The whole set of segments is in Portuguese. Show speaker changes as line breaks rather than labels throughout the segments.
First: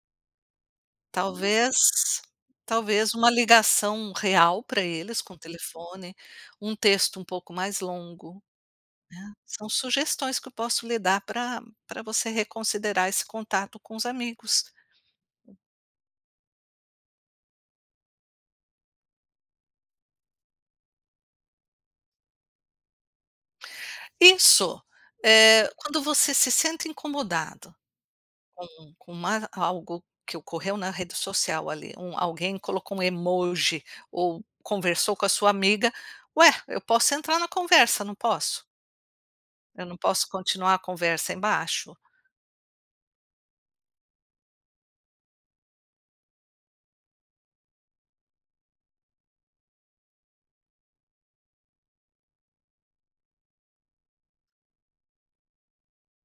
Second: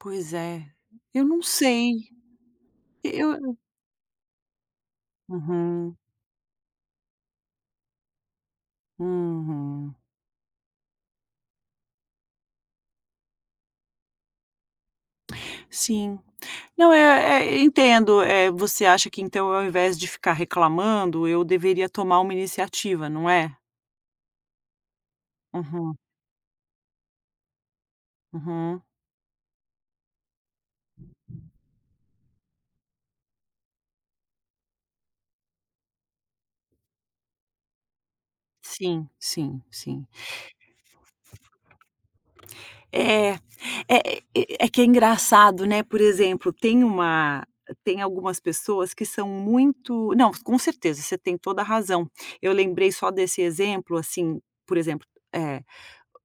Pois é, eu não
Talvez
sei. E
talvez uma
eu
ligação real para eles com o
Uhum.
telefone, um texto um pouco mais longo, né. São
Uhum.
sugestões que eu posso lhe dar pra pra você reconsiderar esse contato com os amigos.
Sim, não é é entendo, eh, você acha que então ao invés de ficar reclamando eu deveria tomar uma iniciativa, não é?
Isso, eh,
Uhum.
quando você se sente incomodada,
Uhum.
com com uma algo que ocorreu na rede social ali, um alguém colocou um emoji ou conversou com a sua amiga, ué, eu posso entrar na conversa, não posso?
Sim, sim,
Eu não
sim.
posso continuar a conversa embaixo?
É é é é que é engraçado, né. Por exemplo, tem uma tem algumas pessoas que são muito não, com certeza, você tem toda a razão. Eu lembrei só desse exemplo, assim, por exemplo, eh,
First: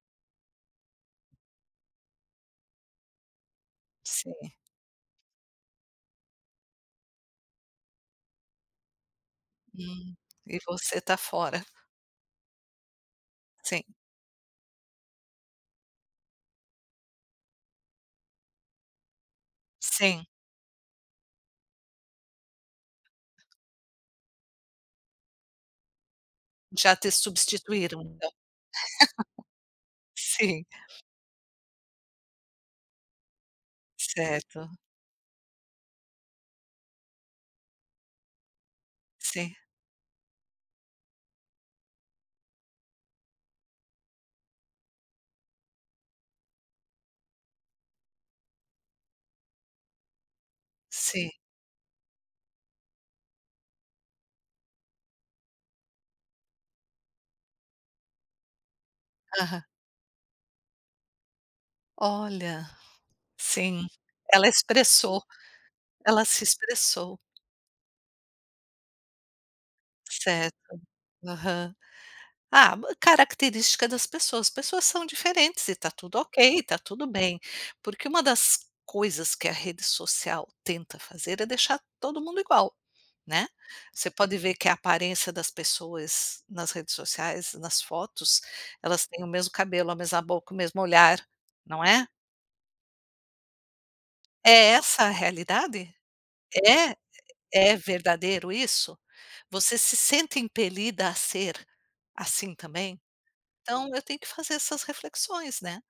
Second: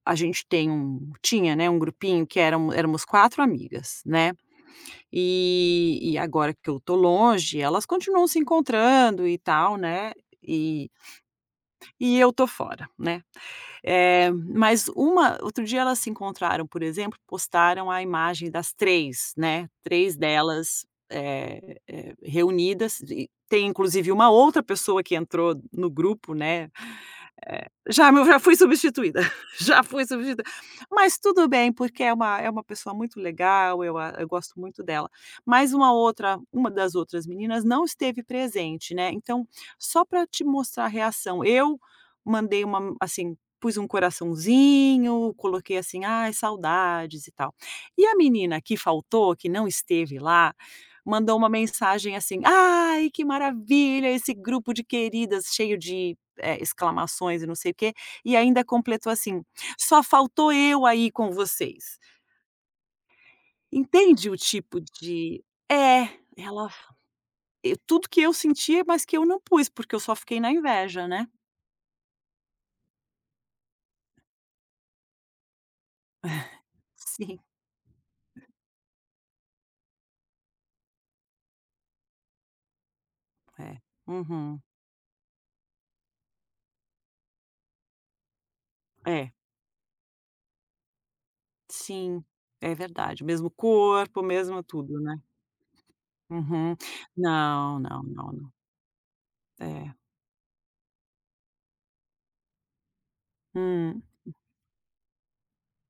a gente tem um tinha, né, um grupinho que eram éramos 4 amigas, né,
Sim.
e e agora que eu estou longe, elas continuam se encontrando e tal, né,
Hum, e
e
você está fora.
e eu estou fora, né,
Sim.
eh, mas uma outro dia elas se encontraram, por exemplo, postaram a imagem das 3, né, 3
Sim.
delas, eh eh, reunidas e tem inclusive uma outra pessoa que entrou no grupo, né,
Já te
eh,
substituíram,
já meu
né,
já fui substituída já fui substituída,
sim.
mas tudo bem porque é uma é uma pessoa muito legal, eu a eu gosto
Certo.
muito dela, mas uma outra uma das outras meninas não esteve presente, né, então
Sim.
só para te mostrar a reação, eu mandei uma men assim, pus um coraçãozinho, coloquei assim, ai saudades e tal. E a menina que faltou, que não esteve lá,
Sim.
mandou uma mensagem assim, "Ai que maravilha, esse grupo de queridas!" cheio de, eh, exclamações e não sei o quê, e ainda completou assim:
Aham.
"Só faltou eu aí com vocês".
Olha, sim,
Entende o
ela
tipo
expressou
de é,
ela se
ela
expressou.
e tudo que eu sentia, mas que eu não pus, porque eu só fiquei na
Certo,
inveja, né.
aham, ah, característica das pessoas, as pessoas são diferentes e tá tudo
É,
ok, tá tudo bem.
sim.
Porque uma das coisas que a rede social tenta fazer é deixar todo mundo igual, né.
É,
Você pode ver
uhum.
que a aparência das pessoas nas redes sociais, nas fotos, elas têm o
É.
mesmo cabelo, a mesma boca, o mesmo olhar, não é?
Sim, é verdade, mesmo corpo,
É
mesmo tudo,
essa a
né.
realidade?
Uhum,
É? É
não, não,
verdadeiro
não.
isso? Você
É.
se sente impelida a ser, assim também, então eu
Hum.
tenho que fazer essas reflexões, né.